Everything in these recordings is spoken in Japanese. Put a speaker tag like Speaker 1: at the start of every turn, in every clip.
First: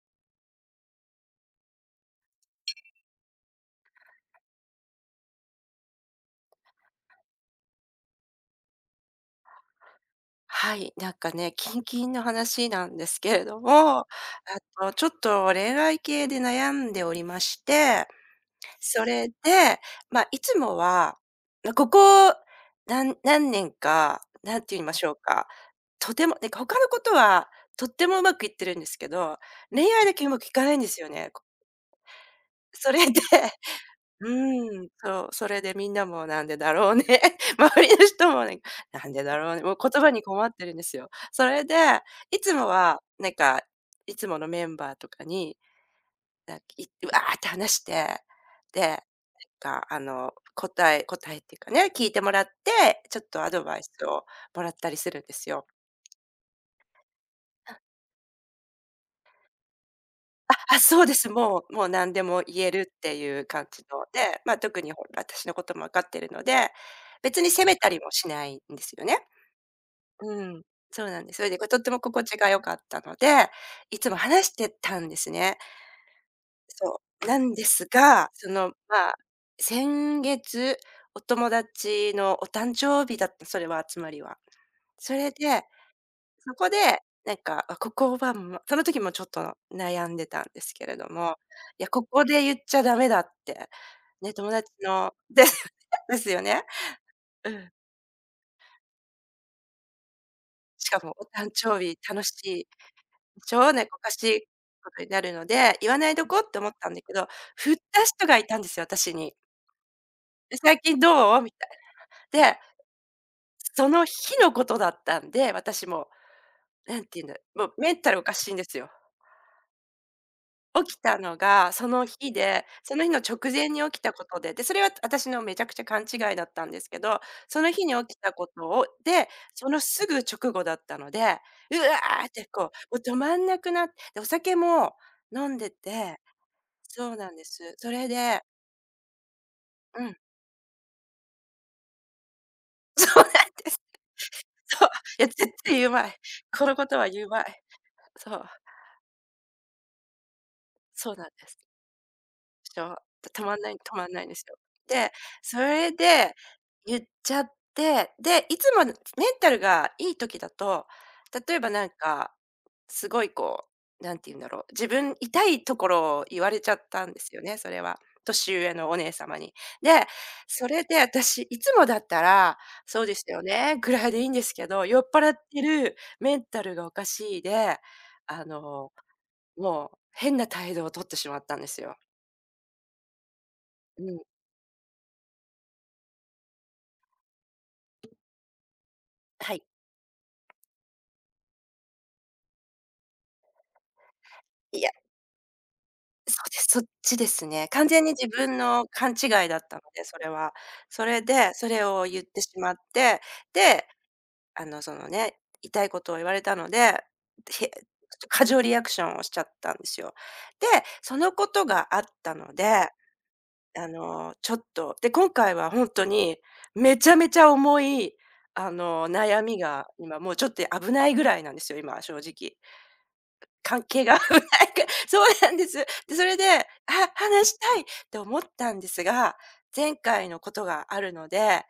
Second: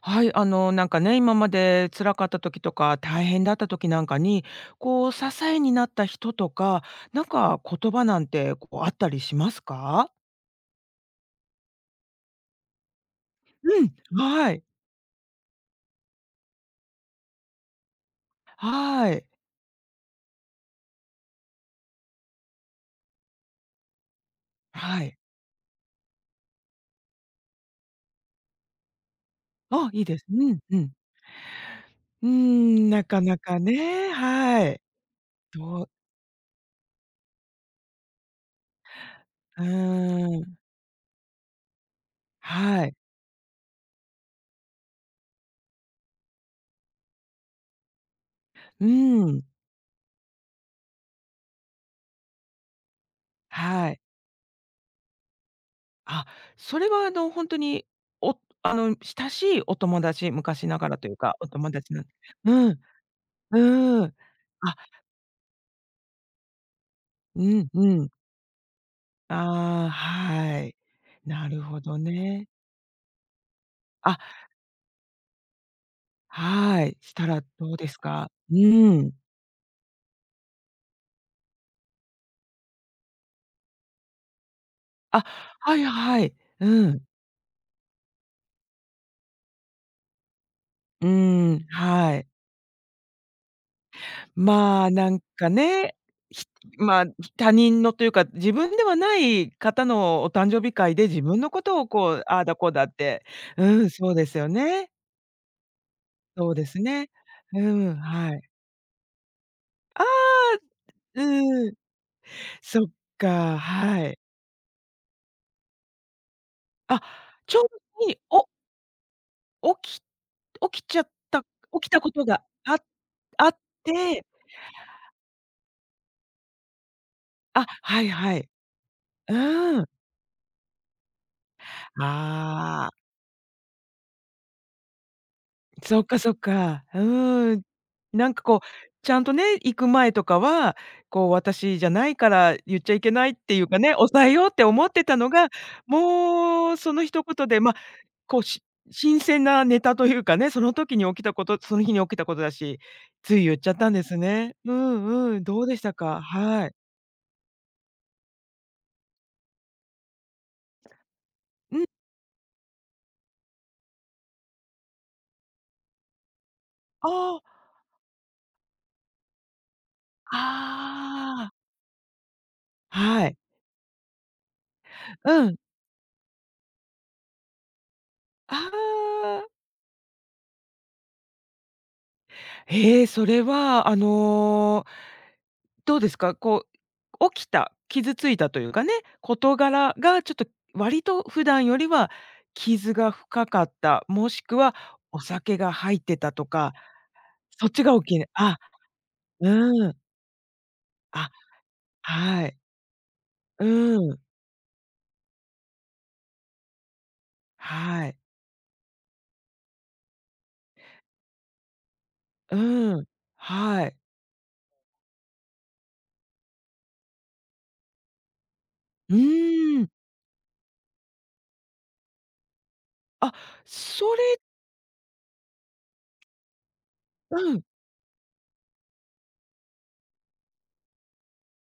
Speaker 1: はい、なんかね、今まで辛かった時とか、大変だった時なんかに、こう支えになった人とか、なんか言葉なんてこうあったりしますか？
Speaker 2: はい、なんかね、近々の話なんですけれど
Speaker 1: うん、
Speaker 2: も、あ
Speaker 1: はい。
Speaker 2: とちょっと恋愛系で悩んでおりまして、そ
Speaker 1: はい。
Speaker 2: れで、いつもは、ま、ここ、何年か、何て言いま
Speaker 1: は
Speaker 2: しょう
Speaker 1: い。
Speaker 2: か、とてもなんか他のことはとってもうまくいってるんですけど、
Speaker 1: あ、
Speaker 2: 恋
Speaker 1: いい
Speaker 2: 愛だ
Speaker 1: です。
Speaker 2: けうまくい
Speaker 1: うん、
Speaker 2: かな
Speaker 1: う
Speaker 2: いんで
Speaker 1: ん。
Speaker 2: すよね。
Speaker 1: うーん、
Speaker 2: そ
Speaker 1: な
Speaker 2: れで
Speaker 1: かなかね、は
Speaker 2: う
Speaker 1: い。
Speaker 2: そう、それで
Speaker 1: ど
Speaker 2: み
Speaker 1: う
Speaker 2: んなもなんでだろうね、周りの人もね、なんでだろうね、
Speaker 1: う
Speaker 2: もう言葉に
Speaker 1: ー
Speaker 2: 困っ
Speaker 1: ん、
Speaker 2: てるんですよ。それで、いつも
Speaker 1: はい。
Speaker 2: は、いつものメンバーとかに、なんか、いうわーって話して、で、
Speaker 1: うー
Speaker 2: なん
Speaker 1: ん、
Speaker 2: か、答えっていうかね、聞いてもらって、ちょっとアドバイス
Speaker 1: はい。
Speaker 2: をもらったりするんですよ。
Speaker 1: あ、それは本当に、お親しいお友達、昔ながら
Speaker 2: そう
Speaker 1: とい
Speaker 2: で
Speaker 1: う
Speaker 2: す。
Speaker 1: か、お
Speaker 2: も
Speaker 1: 友
Speaker 2: うもう
Speaker 1: 達なん、
Speaker 2: 何でも言え
Speaker 1: うん、
Speaker 2: るっていう感じの
Speaker 1: うん。
Speaker 2: で、ま、
Speaker 1: あ、
Speaker 2: 特にほら、私のことも分かってるので、別
Speaker 1: う
Speaker 2: に責
Speaker 1: ん
Speaker 2: め
Speaker 1: う
Speaker 2: たり
Speaker 1: ん。
Speaker 2: もしないんですよね。
Speaker 1: ああ、
Speaker 2: う
Speaker 1: は
Speaker 2: ん、
Speaker 1: い。
Speaker 2: そうなんです。そ
Speaker 1: な
Speaker 2: れで、
Speaker 1: る
Speaker 2: こう、とっ
Speaker 1: ほ
Speaker 2: て
Speaker 1: ど
Speaker 2: も心地が
Speaker 1: ね。
Speaker 2: 良かったので、いつも
Speaker 1: あ、
Speaker 2: 話してたんですね。
Speaker 1: はい。
Speaker 2: そ
Speaker 1: し
Speaker 2: う。
Speaker 1: た
Speaker 2: な
Speaker 1: ら
Speaker 2: んで
Speaker 1: どう
Speaker 2: す
Speaker 1: です
Speaker 2: が、
Speaker 1: か？
Speaker 2: そ
Speaker 1: う
Speaker 2: の、
Speaker 1: ー
Speaker 2: ま
Speaker 1: ん。
Speaker 2: あ、先月、お友達のお誕生日だった、それは集まりは。そ
Speaker 1: あ、
Speaker 2: れで、
Speaker 1: はいはい。
Speaker 2: そこ
Speaker 1: う
Speaker 2: で、
Speaker 1: ん。
Speaker 2: なんか、あ、ここは、まその時もちょっと悩んでたんですけれ
Speaker 1: う
Speaker 2: ども、
Speaker 1: ーん、
Speaker 2: いや、こ
Speaker 1: は
Speaker 2: こ
Speaker 1: い。
Speaker 2: で言っちゃダメだって、ね、友達
Speaker 1: まあ、な
Speaker 2: の
Speaker 1: ん
Speaker 2: で
Speaker 1: か
Speaker 2: す
Speaker 1: ね、
Speaker 2: ですよ
Speaker 1: ひ
Speaker 2: ね。
Speaker 1: まあ、
Speaker 2: う
Speaker 1: 他
Speaker 2: ん。
Speaker 1: 人のというか、自分ではない方のお誕生日
Speaker 2: し
Speaker 1: 会
Speaker 2: か
Speaker 1: で
Speaker 2: も
Speaker 1: 自
Speaker 2: お
Speaker 1: 分
Speaker 2: 誕
Speaker 1: のこ
Speaker 2: 生
Speaker 1: とを
Speaker 2: 日
Speaker 1: こ
Speaker 2: 楽
Speaker 1: う、
Speaker 2: し
Speaker 1: ああだ
Speaker 2: い
Speaker 1: こうだって、う
Speaker 2: 超ね、
Speaker 1: ん、
Speaker 2: お
Speaker 1: そ
Speaker 2: か
Speaker 1: う
Speaker 2: し
Speaker 1: です
Speaker 2: い
Speaker 1: よね。
Speaker 2: ことになるので、言わないどこ
Speaker 1: そ
Speaker 2: っ
Speaker 1: う
Speaker 2: て
Speaker 1: で
Speaker 2: 思っ
Speaker 1: す
Speaker 2: たんだ
Speaker 1: ね。
Speaker 2: けど、
Speaker 1: う
Speaker 2: 振っ
Speaker 1: ん、
Speaker 2: た人
Speaker 1: は
Speaker 2: が
Speaker 1: い。
Speaker 2: いたんですよ、私に。
Speaker 1: ああ、
Speaker 2: で、「最近どう？」みた
Speaker 1: う
Speaker 2: い
Speaker 1: ん。
Speaker 2: な。で、
Speaker 1: そっか、
Speaker 2: その
Speaker 1: はい。
Speaker 2: 日のことだったんで、私もな
Speaker 1: あ、
Speaker 2: んて言うんだ、
Speaker 1: ちょう
Speaker 2: もうメン
Speaker 1: ど
Speaker 2: タ
Speaker 1: い
Speaker 2: ル
Speaker 1: い。
Speaker 2: おかしいんですよ。
Speaker 1: 起き起き
Speaker 2: 起き
Speaker 1: ちゃっ
Speaker 2: たの
Speaker 1: た
Speaker 2: が
Speaker 1: 起
Speaker 2: そ
Speaker 1: きた
Speaker 2: の
Speaker 1: こと
Speaker 2: 日
Speaker 1: が
Speaker 2: で、
Speaker 1: あ
Speaker 2: その日の
Speaker 1: あ
Speaker 2: 直
Speaker 1: っ
Speaker 2: 前に起きたこ
Speaker 1: て、
Speaker 2: とで、で、それは私のめちゃくちゃ勘違いだったんですけど、そ
Speaker 1: あ、
Speaker 2: の日に
Speaker 1: はい
Speaker 2: 起きた
Speaker 1: は
Speaker 2: こ
Speaker 1: い。
Speaker 2: とをで、
Speaker 1: う
Speaker 2: その
Speaker 1: ーん。
Speaker 2: すぐ直後だったので、うわーってこ
Speaker 1: あ
Speaker 2: う、も
Speaker 1: あ、
Speaker 2: う止まんなくなって、で、お酒も飲んで
Speaker 1: そっ
Speaker 2: て
Speaker 1: かそっか。う
Speaker 2: そうなんで
Speaker 1: ーん。
Speaker 2: す。それ
Speaker 1: なん
Speaker 2: で
Speaker 1: かこう、ちゃんとね、行く
Speaker 2: う
Speaker 1: 前
Speaker 2: ん、
Speaker 1: とかは、こう私じゃないから言っちゃ いけ
Speaker 2: そう
Speaker 1: な
Speaker 2: な
Speaker 1: い
Speaker 2: ん
Speaker 1: っていう
Speaker 2: で
Speaker 1: か
Speaker 2: す。
Speaker 1: ね、抑えようって
Speaker 2: そ
Speaker 1: 思
Speaker 2: う、
Speaker 1: ってた
Speaker 2: いや、
Speaker 1: の
Speaker 2: 絶
Speaker 1: が、
Speaker 2: 対言うまい。こ
Speaker 1: も
Speaker 2: の
Speaker 1: う
Speaker 2: こ
Speaker 1: そ
Speaker 2: と
Speaker 1: の
Speaker 2: は
Speaker 1: 一
Speaker 2: 言うま
Speaker 1: 言で、
Speaker 2: い。
Speaker 1: ま、
Speaker 2: そ
Speaker 1: こう、
Speaker 2: う、
Speaker 1: 新鮮なネタというかね、その時に
Speaker 2: そう
Speaker 1: 起き
Speaker 2: なん
Speaker 1: たこ
Speaker 2: で
Speaker 1: と、
Speaker 2: す。
Speaker 1: その日に起きたことだ
Speaker 2: し
Speaker 1: し、
Speaker 2: ょ、
Speaker 1: つ
Speaker 2: 止
Speaker 1: い言
Speaker 2: ま
Speaker 1: っ
Speaker 2: ん
Speaker 1: ち
Speaker 2: な
Speaker 1: ゃ
Speaker 2: い
Speaker 1: ったん
Speaker 2: 止
Speaker 1: で
Speaker 2: まん
Speaker 1: す
Speaker 2: ないんですよ。
Speaker 1: ね。うん
Speaker 2: で、
Speaker 1: うん、
Speaker 2: そ
Speaker 1: どうでし
Speaker 2: れ
Speaker 1: たか？
Speaker 2: で
Speaker 1: はい。
Speaker 2: 言っちゃって、で、いつもメンタルがいい時だと、例えば
Speaker 1: うん、
Speaker 2: なんか、すごいこう、なんて言うんだろう、自分痛いところを言われちゃった
Speaker 1: あ
Speaker 2: んですよね、
Speaker 1: あ。
Speaker 2: それは。年上のお姉様に。で、それで私、
Speaker 1: ああ。
Speaker 2: いつもだったら、そうです
Speaker 1: はい。
Speaker 2: よね、ぐらいでいいんですけど、酔っ払っ
Speaker 1: うん。
Speaker 2: てる、メンタルがおかしいで、あ
Speaker 1: あ
Speaker 2: の、
Speaker 1: あ。
Speaker 2: もう変な態度を取ってしまったんですよ。
Speaker 1: ええ、それは、
Speaker 2: うん。
Speaker 1: どうですか？こう、起きた、傷ついたというかね、
Speaker 2: は
Speaker 1: 事
Speaker 2: い。
Speaker 1: 柄がちょっと割と普段よりは傷が深かった、もしくは
Speaker 2: いや、
Speaker 1: お酒が入ってた
Speaker 2: そ
Speaker 1: と
Speaker 2: うです、
Speaker 1: か、
Speaker 2: そっちです
Speaker 1: そ
Speaker 2: ね。
Speaker 1: っち
Speaker 2: 完
Speaker 1: が大
Speaker 2: 全に
Speaker 1: きいね。
Speaker 2: 自
Speaker 1: あ、
Speaker 2: 分の勘違いだったの
Speaker 1: うん。
Speaker 2: で、それは。それ
Speaker 1: あ、
Speaker 2: で、それを言って
Speaker 1: はい。
Speaker 2: しまって、
Speaker 1: う
Speaker 2: で、
Speaker 1: ん。
Speaker 2: あの、そのね、痛いことを言われたので、へ
Speaker 1: はい。
Speaker 2: 過剰リアクションをしちゃったんですよ。で、そのことがあったの
Speaker 1: う
Speaker 2: で、
Speaker 1: ん。
Speaker 2: あ
Speaker 1: はい。
Speaker 2: の、ちょっと、で、今回は本当にめちゃめちゃ重い、あの、
Speaker 1: う
Speaker 2: 悩み
Speaker 1: ー
Speaker 2: が
Speaker 1: ん。
Speaker 2: 今もうちょっと危ないぐらいなんですよ、今、正直。
Speaker 1: あ、
Speaker 2: 関係
Speaker 1: そ
Speaker 2: が危な
Speaker 1: れ
Speaker 2: いか そうなんです。で、それで、あ、話
Speaker 1: う
Speaker 2: し
Speaker 1: ん。
Speaker 2: たいって思ったんですが、前回のことがあるので、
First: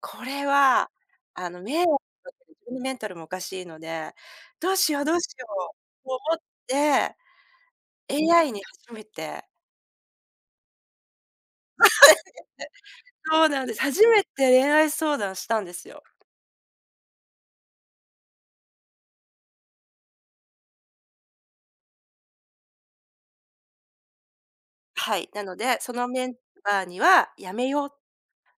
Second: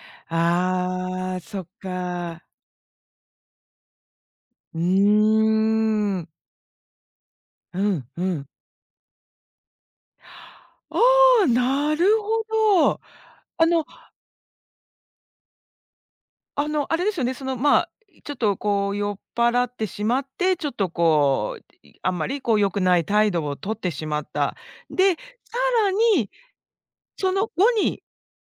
Speaker 2: これは、
Speaker 1: ああ、
Speaker 2: あの、
Speaker 1: そっ
Speaker 2: 迷惑か
Speaker 1: か。
Speaker 2: ける自分のメンタルもおかしいので、どう
Speaker 1: う
Speaker 2: しようどうしよ
Speaker 1: ー
Speaker 2: うと思
Speaker 1: ん。
Speaker 2: って、
Speaker 1: うんうん。
Speaker 2: AI に初めて
Speaker 1: ああ、なるほど。
Speaker 2: そうなん
Speaker 1: あ
Speaker 2: です。
Speaker 1: の
Speaker 2: 初めて恋愛相談したんですよ。
Speaker 1: あの、あれですよね、その、まあ、ちょっとこう酔っ払ってしまって、ちょっとこう、あんまりこう良くない態度を取ってしまった。で、
Speaker 2: はい、なの
Speaker 1: さ
Speaker 2: で、
Speaker 1: ら
Speaker 2: そのメ
Speaker 1: に
Speaker 2: ンバーに
Speaker 1: そ
Speaker 2: は
Speaker 1: の
Speaker 2: 「やめ
Speaker 1: 後
Speaker 2: よう」
Speaker 1: に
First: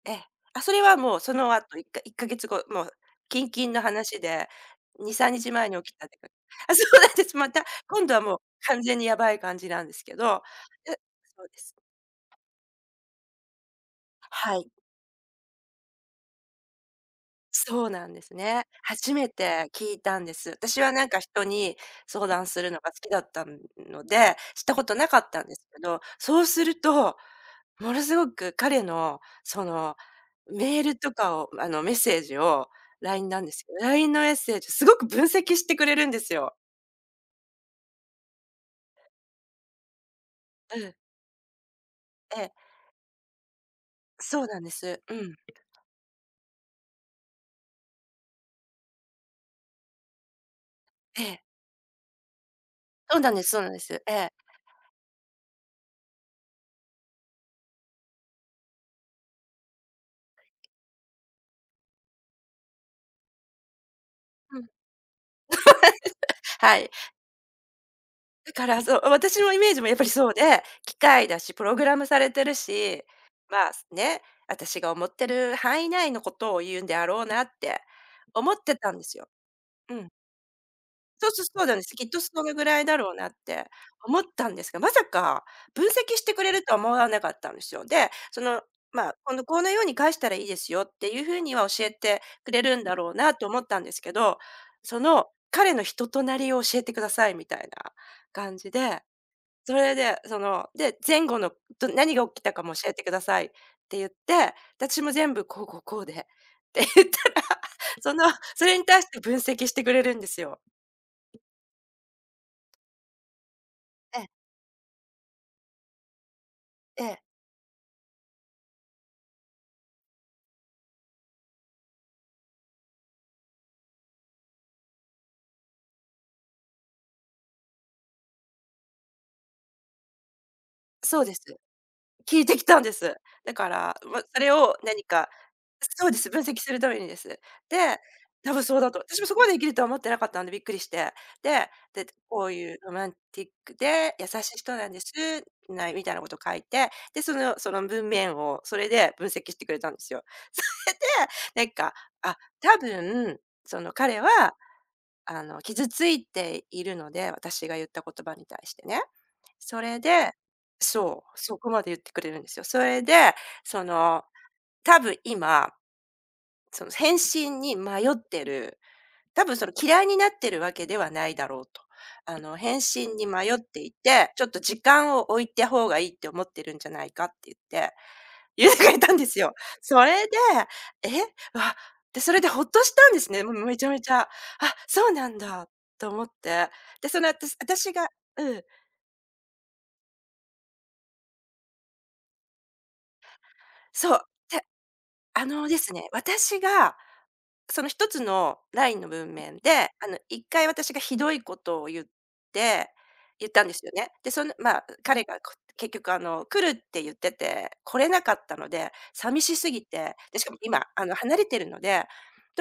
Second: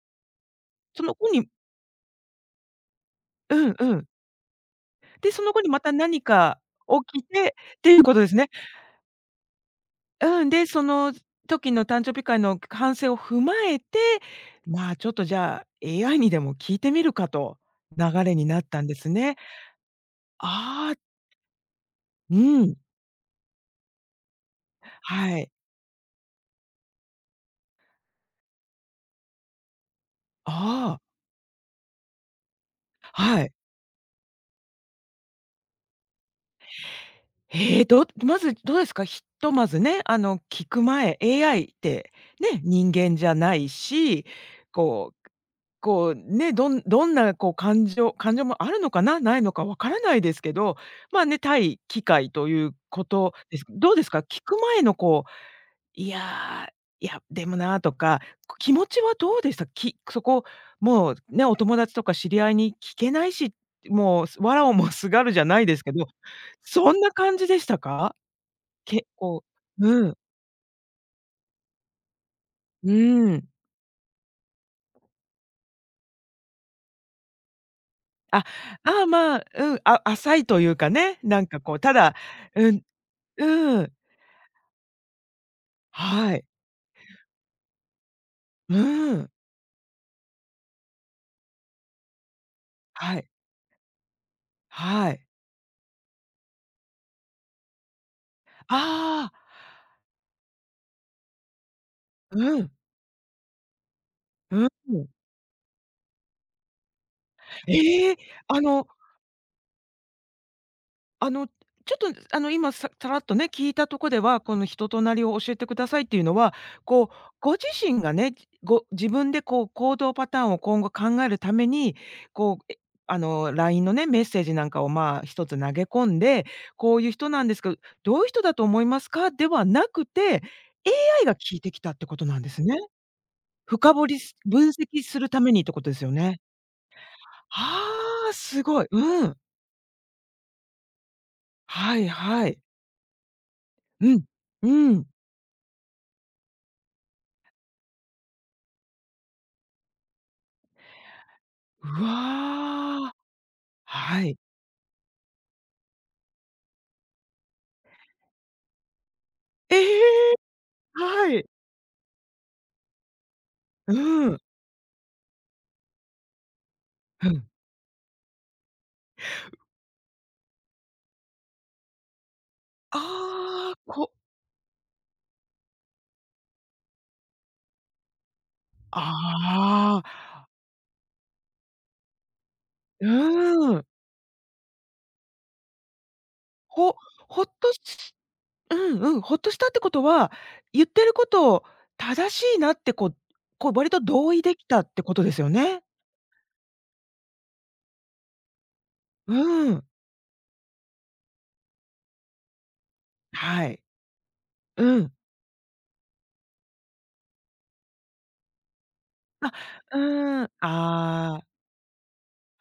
Speaker 2: ええ。あ、それは
Speaker 1: その
Speaker 2: もう
Speaker 1: 後
Speaker 2: そ
Speaker 1: に、
Speaker 2: の後、1ヶ月後、もう近
Speaker 1: う
Speaker 2: 々
Speaker 1: ん
Speaker 2: の
Speaker 1: うん。
Speaker 2: 話で、2、3
Speaker 1: で、その後
Speaker 2: 日
Speaker 1: に
Speaker 2: 前に
Speaker 1: また
Speaker 2: 起きたって
Speaker 1: 何
Speaker 2: か
Speaker 1: か
Speaker 2: あ、そうなん
Speaker 1: 起
Speaker 2: で
Speaker 1: き
Speaker 2: す。ま
Speaker 1: て
Speaker 2: た、
Speaker 1: っていう
Speaker 2: 今度
Speaker 1: こと
Speaker 2: は
Speaker 1: で
Speaker 2: も
Speaker 1: す
Speaker 2: う
Speaker 1: ね。
Speaker 2: 完全にやばい感じなんですけど、
Speaker 1: うん、で、そ
Speaker 2: え
Speaker 1: の
Speaker 2: そうで
Speaker 1: 時
Speaker 2: す。
Speaker 1: の誕生日会の反省を踏まえて、
Speaker 2: はい、
Speaker 1: まあ、ちょっとじゃあ、AI にでも聞いてみるかと、
Speaker 2: そうなんで
Speaker 1: 流
Speaker 2: す
Speaker 1: れになっ
Speaker 2: ね。
Speaker 1: たんです
Speaker 2: 初め
Speaker 1: ね。
Speaker 2: て聞いたんです。私は
Speaker 1: ああ、
Speaker 2: なんか人に相
Speaker 1: う
Speaker 2: 談する
Speaker 1: ん、
Speaker 2: のが好きだったので、したことなかっ
Speaker 1: は
Speaker 2: たん
Speaker 1: い。
Speaker 2: ですけど、そうするとものすごく彼のそのメール
Speaker 1: ああ、
Speaker 2: とかを、あの、メッセージを LINE な
Speaker 1: は
Speaker 2: んで
Speaker 1: い。
Speaker 2: すけど、LINE のメッセージすごく分析してくれるんですよ。
Speaker 1: へえ、まずどうですか？ひとまずね、聞
Speaker 2: う
Speaker 1: く
Speaker 2: ん。
Speaker 1: 前、AI って
Speaker 2: ええ、
Speaker 1: ね、人間じゃないし、
Speaker 2: そうなんです。
Speaker 1: こ
Speaker 2: う
Speaker 1: う
Speaker 2: ん。
Speaker 1: こうね、どんどんなこう感情もあるのかな、ないのかわからないですけど、ま
Speaker 2: え
Speaker 1: あね、
Speaker 2: え。
Speaker 1: 対機械というこ
Speaker 2: そうな
Speaker 1: と
Speaker 2: んです
Speaker 1: で
Speaker 2: そう
Speaker 1: す。
Speaker 2: なんで
Speaker 1: ど
Speaker 2: す。
Speaker 1: うです
Speaker 2: え
Speaker 1: か？
Speaker 2: え。
Speaker 1: 聞く前のこう、いや、いや、でもなとか、気持ちはどうでした？そこ、もうね、お友達とか知り合いに聞けないし、もう
Speaker 2: う
Speaker 1: 藁
Speaker 2: ん。
Speaker 1: をもすがるじゃないですけど、
Speaker 2: はい。
Speaker 1: そんな感じでしたか？
Speaker 2: だからそう、
Speaker 1: 結
Speaker 2: 私
Speaker 1: 構
Speaker 2: のイメージもやっぱ
Speaker 1: う
Speaker 2: り
Speaker 1: ん、
Speaker 2: そうで、機械だし、プログラムされてる
Speaker 1: う
Speaker 2: し、
Speaker 1: ん。
Speaker 2: まあ、ね、私が思ってる範囲内のことを言うんであろうなって
Speaker 1: あ、
Speaker 2: 思ってたん
Speaker 1: あ
Speaker 2: で
Speaker 1: あ、
Speaker 2: すよ。
Speaker 1: まあ、うん、
Speaker 2: うん。
Speaker 1: 浅いというかね、なんか
Speaker 2: そうな
Speaker 1: こ
Speaker 2: ん
Speaker 1: う、
Speaker 2: で
Speaker 1: た
Speaker 2: す。きっ
Speaker 1: だ、
Speaker 2: とそれぐ
Speaker 1: う
Speaker 2: ら
Speaker 1: ん
Speaker 2: いだろうなって
Speaker 1: うん。
Speaker 2: 思ったんですが、まさか分析して
Speaker 1: は
Speaker 2: く
Speaker 1: い。
Speaker 2: れるとは思わなかったんですよ。で、その、
Speaker 1: う
Speaker 2: まあ、
Speaker 1: ん。
Speaker 2: 今度このように返したらいいですよっていう風には教えてくれるんだろう
Speaker 1: はい。
Speaker 2: なと思ったんですけど、そ
Speaker 1: は
Speaker 2: の
Speaker 1: い。
Speaker 2: 彼の人となりを教えてくださいみたいな感じで、
Speaker 1: ああ、
Speaker 2: それで、その、で、前後の何が起きた
Speaker 1: う
Speaker 2: か
Speaker 1: ん。
Speaker 2: も教えてくださいって言って、
Speaker 1: う
Speaker 2: 私
Speaker 1: ん。
Speaker 2: も全部こうこうこうでって言ったら、
Speaker 1: え
Speaker 2: そ
Speaker 1: え、
Speaker 2: の、
Speaker 1: あ
Speaker 2: それに
Speaker 1: の
Speaker 2: 対して分析してくれるんですよ。
Speaker 1: あの、ちょっと、今さらっとね、聞いたとこでは、この人となりを教えてくださいっていうのは、
Speaker 2: え
Speaker 1: こう、
Speaker 2: え、
Speaker 1: ご自身がね、ご自分でこう行動パターンを今後考えるために、こう、LINE のね、メッセージなんかを、まあ、1つ投げ込んで、こういう人なんですけど、どういう人だと思いますか？ではなくて、
Speaker 2: そう
Speaker 1: AI
Speaker 2: で
Speaker 1: が
Speaker 2: す。
Speaker 1: 聞いてきたってことな
Speaker 2: 聞
Speaker 1: ん
Speaker 2: い
Speaker 1: で
Speaker 2: て
Speaker 1: す
Speaker 2: き
Speaker 1: ね。
Speaker 2: たんです。だか
Speaker 1: 深
Speaker 2: ら、
Speaker 1: 掘り
Speaker 2: ま、
Speaker 1: す
Speaker 2: それ
Speaker 1: 分
Speaker 2: を何
Speaker 1: 析す
Speaker 2: か
Speaker 1: るためにってことです
Speaker 2: そう
Speaker 1: よ
Speaker 2: です、
Speaker 1: ね。
Speaker 2: 分析するためにです。で、
Speaker 1: ああ、
Speaker 2: 多
Speaker 1: す
Speaker 2: 分そう
Speaker 1: ごい。
Speaker 2: だと。私
Speaker 1: う
Speaker 2: もそ
Speaker 1: ん。
Speaker 2: こまで生きるとは思ってなかったんでびっくりして。で、
Speaker 1: は
Speaker 2: で、
Speaker 1: い
Speaker 2: こ
Speaker 1: は
Speaker 2: う
Speaker 1: い。
Speaker 2: いうロマンティック
Speaker 1: う
Speaker 2: で
Speaker 1: ん。
Speaker 2: 優しい人な
Speaker 1: う
Speaker 2: んで
Speaker 1: ん。
Speaker 2: す、ないみたいなこと書いて、で、その文面をそれで分析してくれたんですよ。それで、な
Speaker 1: う
Speaker 2: んか、あ、多
Speaker 1: わ。
Speaker 2: 分、その彼
Speaker 1: は
Speaker 2: は、
Speaker 1: い。
Speaker 2: あの、傷ついているので、私が言った言葉に対してね。
Speaker 1: え
Speaker 2: それで
Speaker 1: え、
Speaker 2: そ
Speaker 1: は
Speaker 2: う、
Speaker 1: い。
Speaker 2: そこまで言ってくれるんですよ。それで、そ
Speaker 1: う
Speaker 2: の、
Speaker 1: ん。
Speaker 2: 多分今、その返
Speaker 1: うん。
Speaker 2: 信に迷ってる、多分その嫌いになってるわけではないだろうと。あの、返信に迷っ
Speaker 1: ああ、
Speaker 2: ていて、ちょっと時間を置いた方がいいって思ってるんじゃないかって言って、言ってくれたんですよ。
Speaker 1: あ
Speaker 2: そ
Speaker 1: あ、
Speaker 2: れで、え、わ、で、それでほっとしたんですね。もう
Speaker 1: う
Speaker 2: めち
Speaker 1: ん。
Speaker 2: ゃめちゃ。あ、そうなんだと思って。
Speaker 1: ほ
Speaker 2: で、その
Speaker 1: ほっ
Speaker 2: 私
Speaker 1: と
Speaker 2: 私が
Speaker 1: し
Speaker 2: うん、
Speaker 1: うんうん、ほっとしたってことは、言ってることを正しいなってこう割と
Speaker 2: そう。
Speaker 1: 同意で
Speaker 2: て
Speaker 1: きたってことです
Speaker 2: あ
Speaker 1: よ
Speaker 2: ので
Speaker 1: ね。
Speaker 2: すね、私がその一つのラインの文面
Speaker 1: うん。
Speaker 2: で、あの一回私がひどいことをて言った
Speaker 1: は
Speaker 2: んで
Speaker 1: い。
Speaker 2: すよね。で、その、まあ、
Speaker 1: うん。
Speaker 2: 彼が結局あの来るって言ってて、来れなかったので、寂
Speaker 1: あ、
Speaker 2: しすぎて、で、
Speaker 1: うーん、
Speaker 2: し
Speaker 1: あ
Speaker 2: かも今あの離れ
Speaker 1: あ、
Speaker 2: てるので、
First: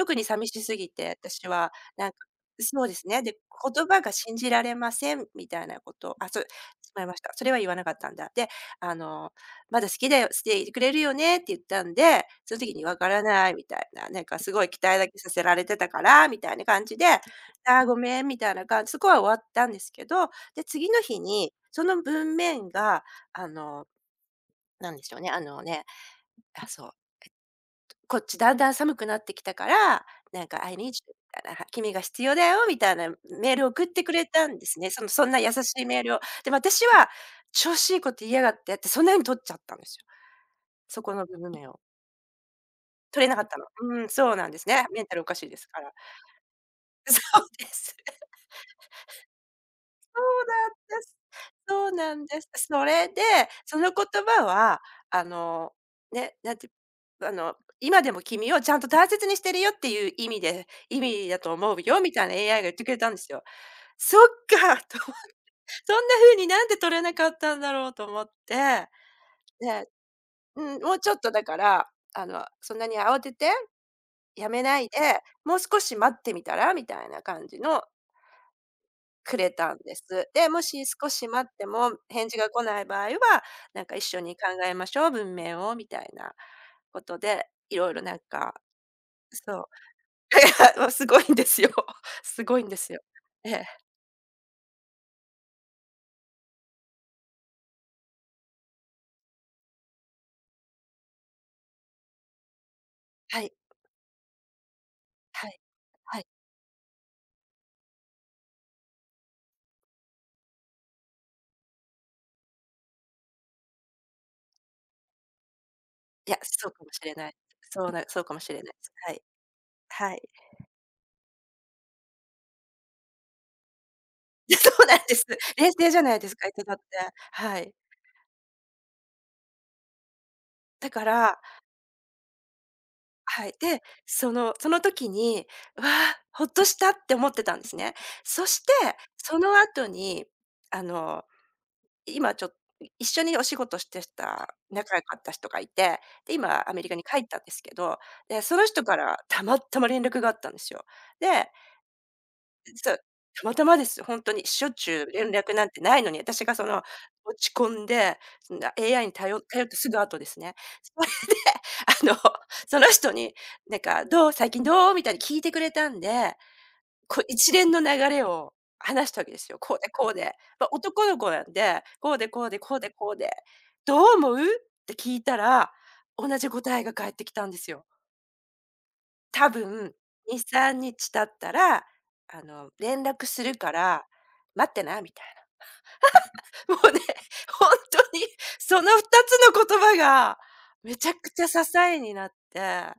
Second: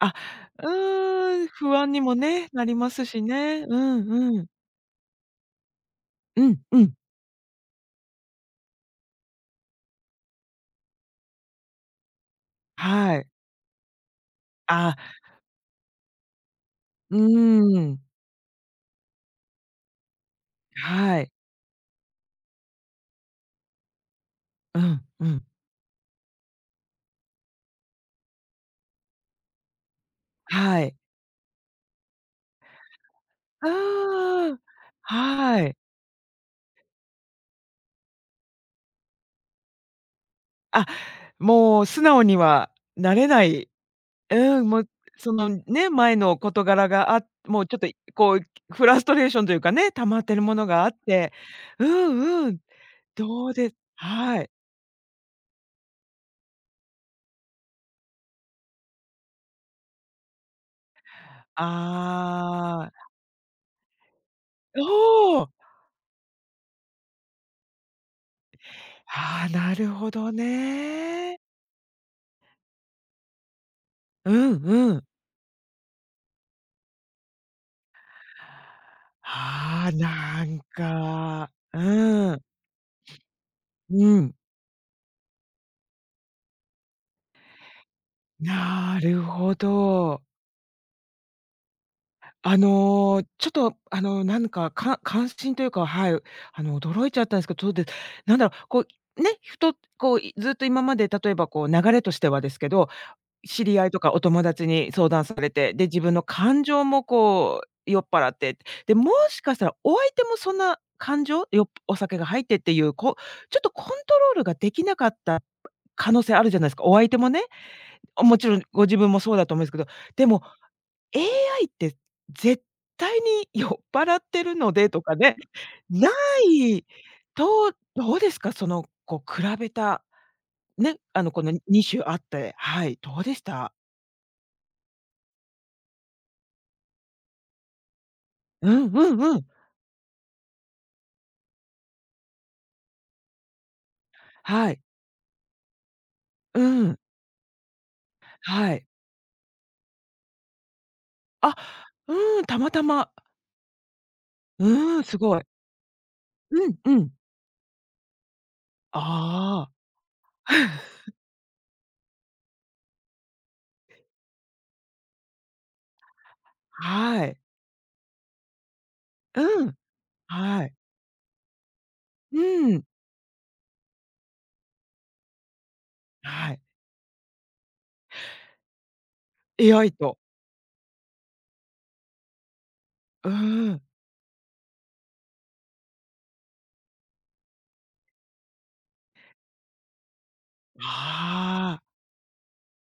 Speaker 1: あ、
Speaker 2: に寂しすぎて、
Speaker 1: うー
Speaker 2: 私
Speaker 1: ん、
Speaker 2: は
Speaker 1: 不安に
Speaker 2: なん
Speaker 1: も
Speaker 2: か
Speaker 1: ね、なり
Speaker 2: そう
Speaker 1: ま
Speaker 2: で
Speaker 1: す
Speaker 2: すね。
Speaker 1: し
Speaker 2: で、
Speaker 1: ね。う
Speaker 2: 言葉が信
Speaker 1: んうん。
Speaker 2: じられませんみたいなことをあ、そ
Speaker 1: う
Speaker 2: う、
Speaker 1: んう
Speaker 2: し
Speaker 1: ん。
Speaker 2: まいました。それは言わなかったんだ。で、あの「まだ好きだよ、していてくれるよね」って言ったんで、その時に「わか
Speaker 1: は
Speaker 2: ら
Speaker 1: い。
Speaker 2: ない」みたいな、なんかすごい期
Speaker 1: あ、
Speaker 2: 待だけさせられてたから、みたいな感じで、
Speaker 1: う
Speaker 2: 「あ
Speaker 1: ー
Speaker 2: あ、ご
Speaker 1: ん。
Speaker 2: めん」みたいな感じ、そこは終わったんですけど、で、次の日
Speaker 1: はい。
Speaker 2: にその文面が、あの、
Speaker 1: う
Speaker 2: なんで
Speaker 1: ん
Speaker 2: しょう
Speaker 1: う
Speaker 2: ね、あ
Speaker 1: ん。
Speaker 2: のね、あ、そう、「こっちだんだん寒くなってきたから、なんか I need
Speaker 1: は
Speaker 2: you」
Speaker 1: い。
Speaker 2: みたいな、「君が必要だよ」みたいなメールを
Speaker 1: あ
Speaker 2: 送ってくれたん
Speaker 1: あ、
Speaker 2: ですね。そのそんな優
Speaker 1: は
Speaker 2: し
Speaker 1: い。
Speaker 2: いメールを。で、私は、調子いいこと言いやがってって、そんなに取っちゃったんですよ。
Speaker 1: あ、
Speaker 2: そこの文面を。
Speaker 1: もう素直にはな
Speaker 2: 取
Speaker 1: れ
Speaker 2: れなか
Speaker 1: な
Speaker 2: ったの。
Speaker 1: い。
Speaker 2: うん、そうなんで
Speaker 1: う
Speaker 2: す
Speaker 1: ん、も
Speaker 2: ね。
Speaker 1: う、
Speaker 2: メンタルお
Speaker 1: そ
Speaker 2: かしい
Speaker 1: の
Speaker 2: ですか
Speaker 1: ね、
Speaker 2: ら。
Speaker 1: 前の事柄 が
Speaker 2: そう
Speaker 1: も
Speaker 2: で
Speaker 1: うちょっと
Speaker 2: す。
Speaker 1: こうフラストレーションというかね、溜まってるものがあっ て、う
Speaker 2: そうなんで
Speaker 1: ん
Speaker 2: す。
Speaker 1: うん、
Speaker 2: それで、
Speaker 1: どうで
Speaker 2: その言
Speaker 1: は
Speaker 2: 葉
Speaker 1: い。
Speaker 2: は、あの、ね、なんて今でも君をちゃんと大切にしてるよっていう意味で意味だと思うよみたいな AI が言ってく
Speaker 1: あ
Speaker 2: れた
Speaker 1: あ、
Speaker 2: んですよ。そっか
Speaker 1: お
Speaker 2: と、そ
Speaker 1: お、
Speaker 2: んな風になんで取れなかったんだろうと思って、
Speaker 1: ああ、なる
Speaker 2: で、
Speaker 1: ほど
Speaker 2: うん、もうちょっと
Speaker 1: ね。
Speaker 2: だから、そんなに慌てて、
Speaker 1: う
Speaker 2: や
Speaker 1: ん
Speaker 2: めない
Speaker 1: うん。
Speaker 2: で、もう少し待ってみたらみたいな感じのくれたん
Speaker 1: ああ、
Speaker 2: です。
Speaker 1: な
Speaker 2: で、も
Speaker 1: ん
Speaker 2: し少し待
Speaker 1: か、
Speaker 2: っても返
Speaker 1: う
Speaker 2: 事
Speaker 1: ん、
Speaker 2: が来ない場合は、なんか一緒
Speaker 1: う
Speaker 2: に
Speaker 1: ん、
Speaker 2: 考えましょう、文面をみたいなことで、いろいろなんか、
Speaker 1: なる
Speaker 2: そ
Speaker 1: ほ
Speaker 2: う。
Speaker 1: ど。
Speaker 2: いや、すごいんですよ。すごいんですよ。
Speaker 1: ちょ
Speaker 2: え
Speaker 1: っ
Speaker 2: え、
Speaker 1: と、なんか、関心というか、はい、驚いちゃったんですけど、そうで、なんだろう、こう、ね、ふと、こう、ずっと今まで例えばこう流れとしてはですけど、
Speaker 2: はい、
Speaker 1: 知り合いとかお友達に相談さ
Speaker 2: は
Speaker 1: れ
Speaker 2: い、
Speaker 1: て、で、自分
Speaker 2: は
Speaker 1: の
Speaker 2: い。
Speaker 1: 感情もこう酔っ払って、で、もしかしたらお相手もそんな感情、お酒が入ってっていう、こうちょっとコントロールができなかった可能
Speaker 2: い
Speaker 1: 性
Speaker 2: や、
Speaker 1: あるじゃな
Speaker 2: そ
Speaker 1: いで
Speaker 2: う
Speaker 1: す
Speaker 2: か
Speaker 1: か、
Speaker 2: も
Speaker 1: お
Speaker 2: し
Speaker 1: 相
Speaker 2: れ
Speaker 1: 手
Speaker 2: な
Speaker 1: も
Speaker 2: い。
Speaker 1: ね。
Speaker 2: そうなそうか
Speaker 1: も
Speaker 2: もし
Speaker 1: ち
Speaker 2: れ
Speaker 1: ろん
Speaker 2: ないで
Speaker 1: ご
Speaker 2: す。
Speaker 1: 自分
Speaker 2: は
Speaker 1: も
Speaker 2: い、
Speaker 1: そうだと思うんですけど、
Speaker 2: はい。
Speaker 1: でも AI って絶対に酔っ払って る
Speaker 2: そ
Speaker 1: の
Speaker 2: う
Speaker 1: で
Speaker 2: なん
Speaker 1: と
Speaker 2: で
Speaker 1: か
Speaker 2: す。
Speaker 1: ね、
Speaker 2: 冷静じゃ
Speaker 1: な
Speaker 2: ないですか、いただって。
Speaker 1: いと、
Speaker 2: はい。
Speaker 1: どうですか？その、こう比べた、
Speaker 2: だ
Speaker 1: ね、
Speaker 2: から
Speaker 1: この2種あって、はい、どうでし
Speaker 2: はい。
Speaker 1: た？
Speaker 2: で、その時に、わあ、ほっとしたって思ってたんですね。そし
Speaker 1: う
Speaker 2: て、
Speaker 1: んうんう
Speaker 2: そ
Speaker 1: ん。
Speaker 2: の後に、あの、今ちょっと一緒にお仕事してた
Speaker 1: はい。
Speaker 2: 仲良かった人がいて、で、
Speaker 1: う
Speaker 2: 今アメリカ
Speaker 1: ん。
Speaker 2: に帰ったんですけど、で、その
Speaker 1: は
Speaker 2: 人
Speaker 1: い。
Speaker 2: からたまたま連絡があったんですよ。で、
Speaker 1: あ、うん、たまた
Speaker 2: そう、
Speaker 1: ま。
Speaker 2: たまたまですよ、本当に。しょっち
Speaker 1: う
Speaker 2: ゅ
Speaker 1: ん、
Speaker 2: う
Speaker 1: す
Speaker 2: 連
Speaker 1: ごい。
Speaker 2: 絡なんてないのに、私がそ
Speaker 1: うん
Speaker 2: の
Speaker 1: うん。
Speaker 2: 落ち込んで、そんな AI に頼っ
Speaker 1: あ
Speaker 2: てすぐ後です
Speaker 1: あ。
Speaker 2: ね。あの、その人に、なんか、どう最近どうみたいに聞いてくれたんで、こ
Speaker 1: は
Speaker 2: う
Speaker 1: い。
Speaker 2: 一連の流れを話したわけですよ。
Speaker 1: うん。
Speaker 2: こうでこうで。
Speaker 1: は
Speaker 2: ま、
Speaker 1: い。
Speaker 2: 男の子なんで、こうで
Speaker 1: う
Speaker 2: こうでこう
Speaker 1: ん。
Speaker 2: でこうで、どう思う？って聞いたら、同じ
Speaker 1: はい。
Speaker 2: 答えが返ってきたんですよ。多
Speaker 1: AI
Speaker 2: 分、
Speaker 1: と。
Speaker 2: 2、3日経ったら、連絡
Speaker 1: う
Speaker 2: するか
Speaker 1: ん。
Speaker 2: ら待ってなみたいな。もうね、ほんとにその2つの言葉がめちゃくちゃ支
Speaker 1: ああ。
Speaker 2: えになって。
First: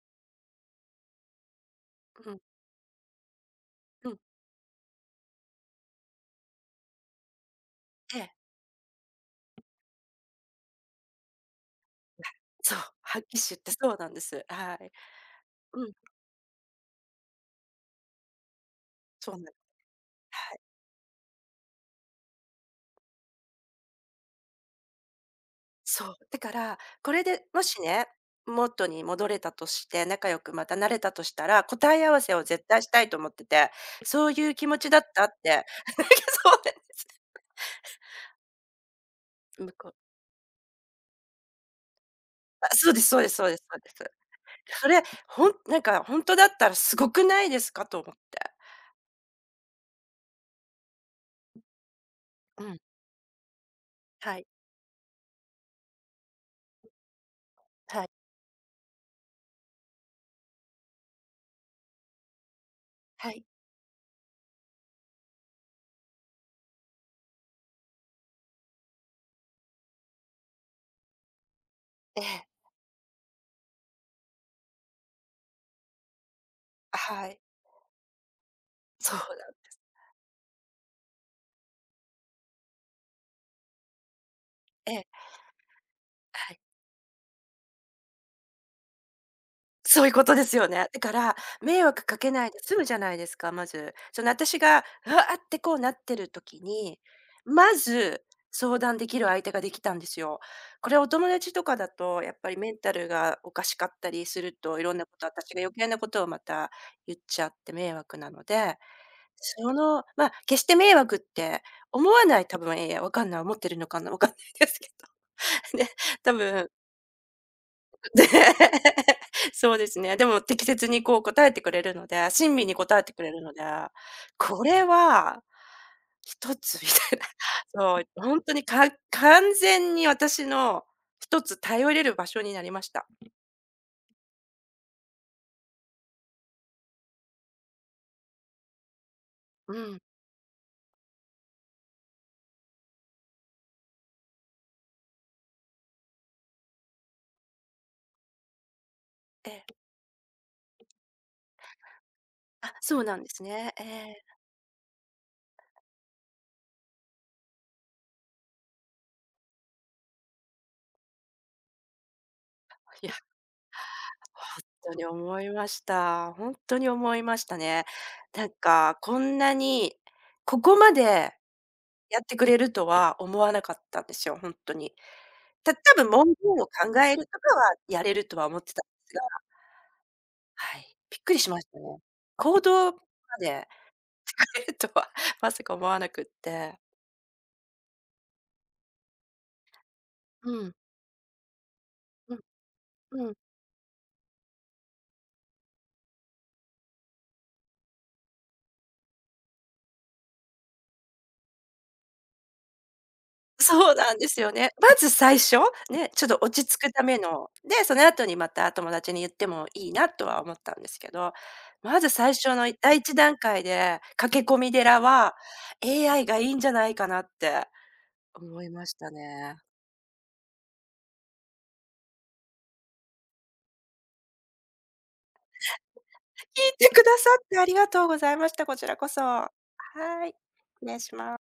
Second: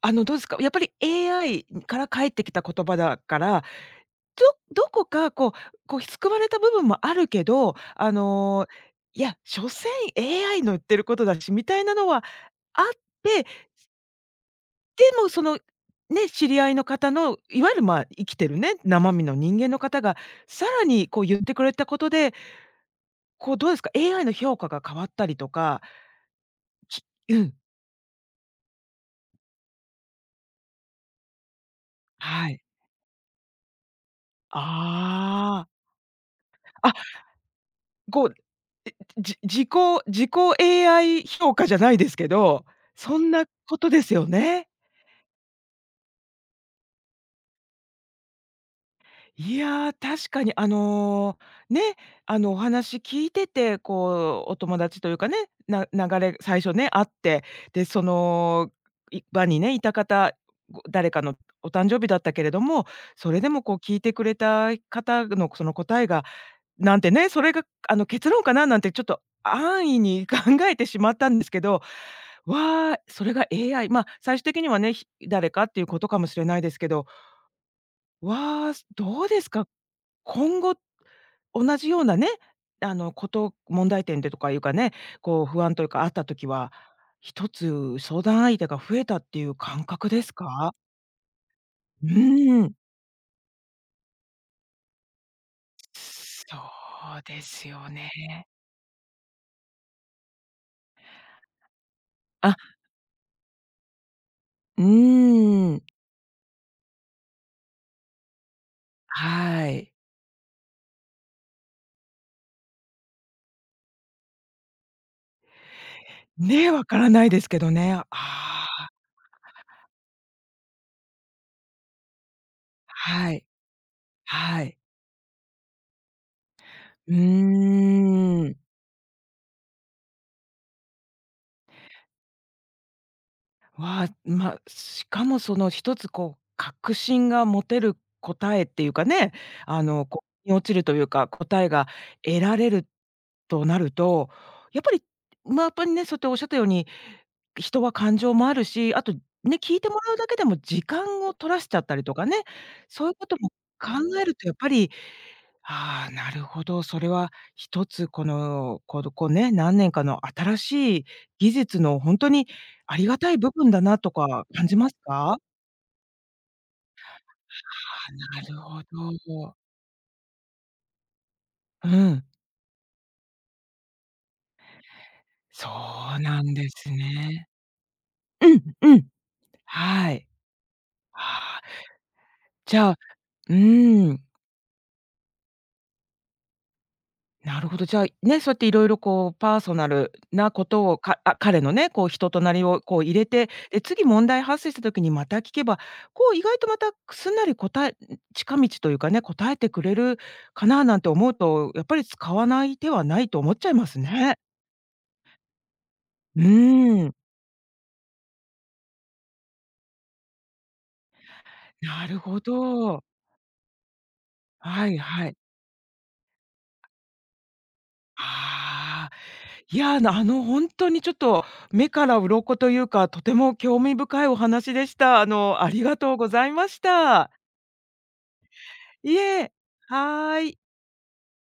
Speaker 1: どうですか、やっぱり AI から返
Speaker 2: う
Speaker 1: っ
Speaker 2: ん、
Speaker 1: てきた言葉だから、
Speaker 2: うん、
Speaker 1: どこかこう救われた部分もあるけど、
Speaker 2: ええ。
Speaker 1: いや、所詮 AI の言ってることだしみたいなのは
Speaker 2: そう、
Speaker 1: あっ
Speaker 2: ハキッ
Speaker 1: て、
Speaker 2: シュってそうなんです。はい。
Speaker 1: でも、その、
Speaker 2: うん、
Speaker 1: ね、知り合いの方の、いわゆる、まあ、生きてるね、生身
Speaker 2: そ
Speaker 1: の
Speaker 2: うなん
Speaker 1: 人間の方が、
Speaker 2: はい。
Speaker 1: さらにこう言ってくれたことで、こうどうですか、AI の評価が変わったりとか、
Speaker 2: そう、だから、
Speaker 1: き
Speaker 2: これ
Speaker 1: う
Speaker 2: で
Speaker 1: ん、
Speaker 2: もしね、元に戻れたとして、仲良くまたなれたとしたら、答え合わせを
Speaker 1: はい。
Speaker 2: 絶対したいと思ってて、そういう気持ちだったっ
Speaker 1: あ
Speaker 2: て、
Speaker 1: あ。
Speaker 2: そうなんで
Speaker 1: あ、
Speaker 2: す。
Speaker 1: こう、え、じ自
Speaker 2: 向
Speaker 1: 己
Speaker 2: こう
Speaker 1: 自己 AI 評価じゃないですけど、
Speaker 2: あ、そうです、そ
Speaker 1: そ
Speaker 2: うで
Speaker 1: ん
Speaker 2: す、そ
Speaker 1: な
Speaker 2: うです、そ
Speaker 1: こ
Speaker 2: うで
Speaker 1: と
Speaker 2: す。
Speaker 1: ですよね。
Speaker 2: それ、ほんなんか本当だったらすごくないですかと思って。
Speaker 1: いやー、確かにね、お
Speaker 2: うん、
Speaker 1: 話聞いてて、
Speaker 2: は
Speaker 1: こ
Speaker 2: い、
Speaker 1: う、お友達というかね、流れ最初ね、あって、で、そ
Speaker 2: はい、
Speaker 1: の、場にね、いた方、誰かのお誕生日だったけれども、
Speaker 2: は
Speaker 1: それ
Speaker 2: い、
Speaker 1: でもこう聞いてくれた方のその答えが、なんてね、それが結論かななんてちょっと安易に 考えてしまったんですけど、
Speaker 2: ええ、
Speaker 1: わあ、それが AI、ま、最終的にはね、誰かっていうことかもしれないですけど、
Speaker 2: はい。
Speaker 1: わあ、
Speaker 2: そう
Speaker 1: どうです
Speaker 2: だ、
Speaker 1: か？今後、同じようなね、問題点でとかいうかね、
Speaker 2: ええ、
Speaker 1: こう不安というかあった時
Speaker 2: はい。
Speaker 1: は、一つ相談相手が増えたっていう感
Speaker 2: そう
Speaker 1: 覚
Speaker 2: いう
Speaker 1: で
Speaker 2: こ
Speaker 1: す
Speaker 2: とですよ
Speaker 1: か？
Speaker 2: ね。だから、迷惑
Speaker 1: う
Speaker 2: かけないで
Speaker 1: ーん。
Speaker 2: 済むじゃないですか、まず。その私が、うわあってこうなってる
Speaker 1: そ
Speaker 2: 時に、
Speaker 1: うです
Speaker 2: ま
Speaker 1: よね。
Speaker 2: ず相談できる相手ができたんですよ。これお友達とかだと、やっぱり
Speaker 1: あ、
Speaker 2: メンタルがおかしかったりすると、い
Speaker 1: う
Speaker 2: ろんなこと、私が余
Speaker 1: ーん。
Speaker 2: 計なことをまた言っちゃって迷惑なので、
Speaker 1: は
Speaker 2: そ
Speaker 1: い。
Speaker 2: の、ま、あ決して迷惑って思わない多分、ええ、わかんない、思ってるのかな、わかんないですけど。ね、多分
Speaker 1: ね、わからないですけどね。ああ。
Speaker 2: そうですね。でも適切にこう答えてくれるので、親身に答えてくれ
Speaker 1: は
Speaker 2: る
Speaker 1: い、
Speaker 2: ので、こ
Speaker 1: はい。
Speaker 2: れは一つみ
Speaker 1: う
Speaker 2: たいな、そう、ほん
Speaker 1: ー
Speaker 2: と
Speaker 1: ん。
Speaker 2: にか完全に私の一つ頼れる場所になりました。
Speaker 1: わあ、まあ、しかもその一つこう確信が持てる答えっていうかね、
Speaker 2: うん。
Speaker 1: こう、腑に落ちるというか、答えが得られるとなると、やっぱり、ま、やっぱりね、そうやっておっしゃったように、人は感情もあるし、あとね、
Speaker 2: え
Speaker 1: 聞
Speaker 2: え。
Speaker 1: いてもらうだけでも時間を取らしちゃったりとかね、
Speaker 2: あ、そう
Speaker 1: そういう
Speaker 2: なん
Speaker 1: こ
Speaker 2: で
Speaker 1: と
Speaker 2: す
Speaker 1: も
Speaker 2: ね。え
Speaker 1: 考
Speaker 2: え。
Speaker 1: えるとやっぱりああ、なるほど。それは一つこの、こうね、何年かの新しい技術のほんとにあ
Speaker 2: い
Speaker 1: り
Speaker 2: や、
Speaker 1: がたい部分だなとか
Speaker 2: ほ
Speaker 1: 感じま
Speaker 2: んと
Speaker 1: す
Speaker 2: に
Speaker 1: か？あ
Speaker 2: 思いました。ほんとに思いましたね。
Speaker 1: あ、な
Speaker 2: なん
Speaker 1: るほ
Speaker 2: かこんな
Speaker 1: ど。
Speaker 2: に、ここまで
Speaker 1: う
Speaker 2: や
Speaker 1: ん。
Speaker 2: ってくれるとは思わなかったんですよ、ほんとに。
Speaker 1: そ
Speaker 2: 多分
Speaker 1: う
Speaker 2: 文
Speaker 1: な
Speaker 2: 言
Speaker 1: ん
Speaker 2: を
Speaker 1: です
Speaker 2: 考えると
Speaker 1: ね。
Speaker 2: かはやれるとは
Speaker 1: う
Speaker 2: 思っ
Speaker 1: ん、
Speaker 2: てたんで
Speaker 1: うん。
Speaker 2: すが、
Speaker 1: はい。
Speaker 2: はい、びっくりし
Speaker 1: あ
Speaker 2: ま
Speaker 1: あ、
Speaker 2: したね。行
Speaker 1: じゃ
Speaker 2: 動
Speaker 1: あ
Speaker 2: まで
Speaker 1: う
Speaker 2: 変
Speaker 1: ーん。
Speaker 2: える とはまさか思わなくって。
Speaker 1: なるほど、じゃあ、ね、そうやっていろいろこうパーソナルな
Speaker 2: う
Speaker 1: こ
Speaker 2: ん、
Speaker 1: とを、彼のね、こう人
Speaker 2: う
Speaker 1: となりをこう入れ
Speaker 2: ん、うん。
Speaker 1: て、で、次問題発生した時にまた聞けば、こう意外とまたすんなり近道というかね、答えてくれるかななんて思うと、やっぱり使わない手はないと思っちゃいま
Speaker 2: そう
Speaker 1: す
Speaker 2: なんで
Speaker 1: ね。
Speaker 2: すよね。まず最初、ね、ちょっと
Speaker 1: う
Speaker 2: 落ち着くた
Speaker 1: ーん、
Speaker 2: めの、で、その後にまた友達に言ってもいいなとは思ったんですけど、ま
Speaker 1: な
Speaker 2: ず
Speaker 1: る
Speaker 2: 最
Speaker 1: ほ
Speaker 2: 初の第
Speaker 1: ど。
Speaker 2: 一段階で駆け込み
Speaker 1: はい
Speaker 2: 寺
Speaker 1: は
Speaker 2: は
Speaker 1: い。
Speaker 2: AI がいいんじゃないかなって思いまし
Speaker 1: あ
Speaker 2: た
Speaker 1: あ、
Speaker 2: ね。
Speaker 1: いや、ほんにちょっと目から鱗というか、とても興味深いお話でした。ありがとうご
Speaker 2: 聞い
Speaker 1: ざいまし
Speaker 2: てくださ
Speaker 1: た。
Speaker 2: ってありがとうございました。こちらこ
Speaker 1: い
Speaker 2: そ。は
Speaker 1: え、は
Speaker 2: い。
Speaker 1: ーい。
Speaker 2: 失礼します。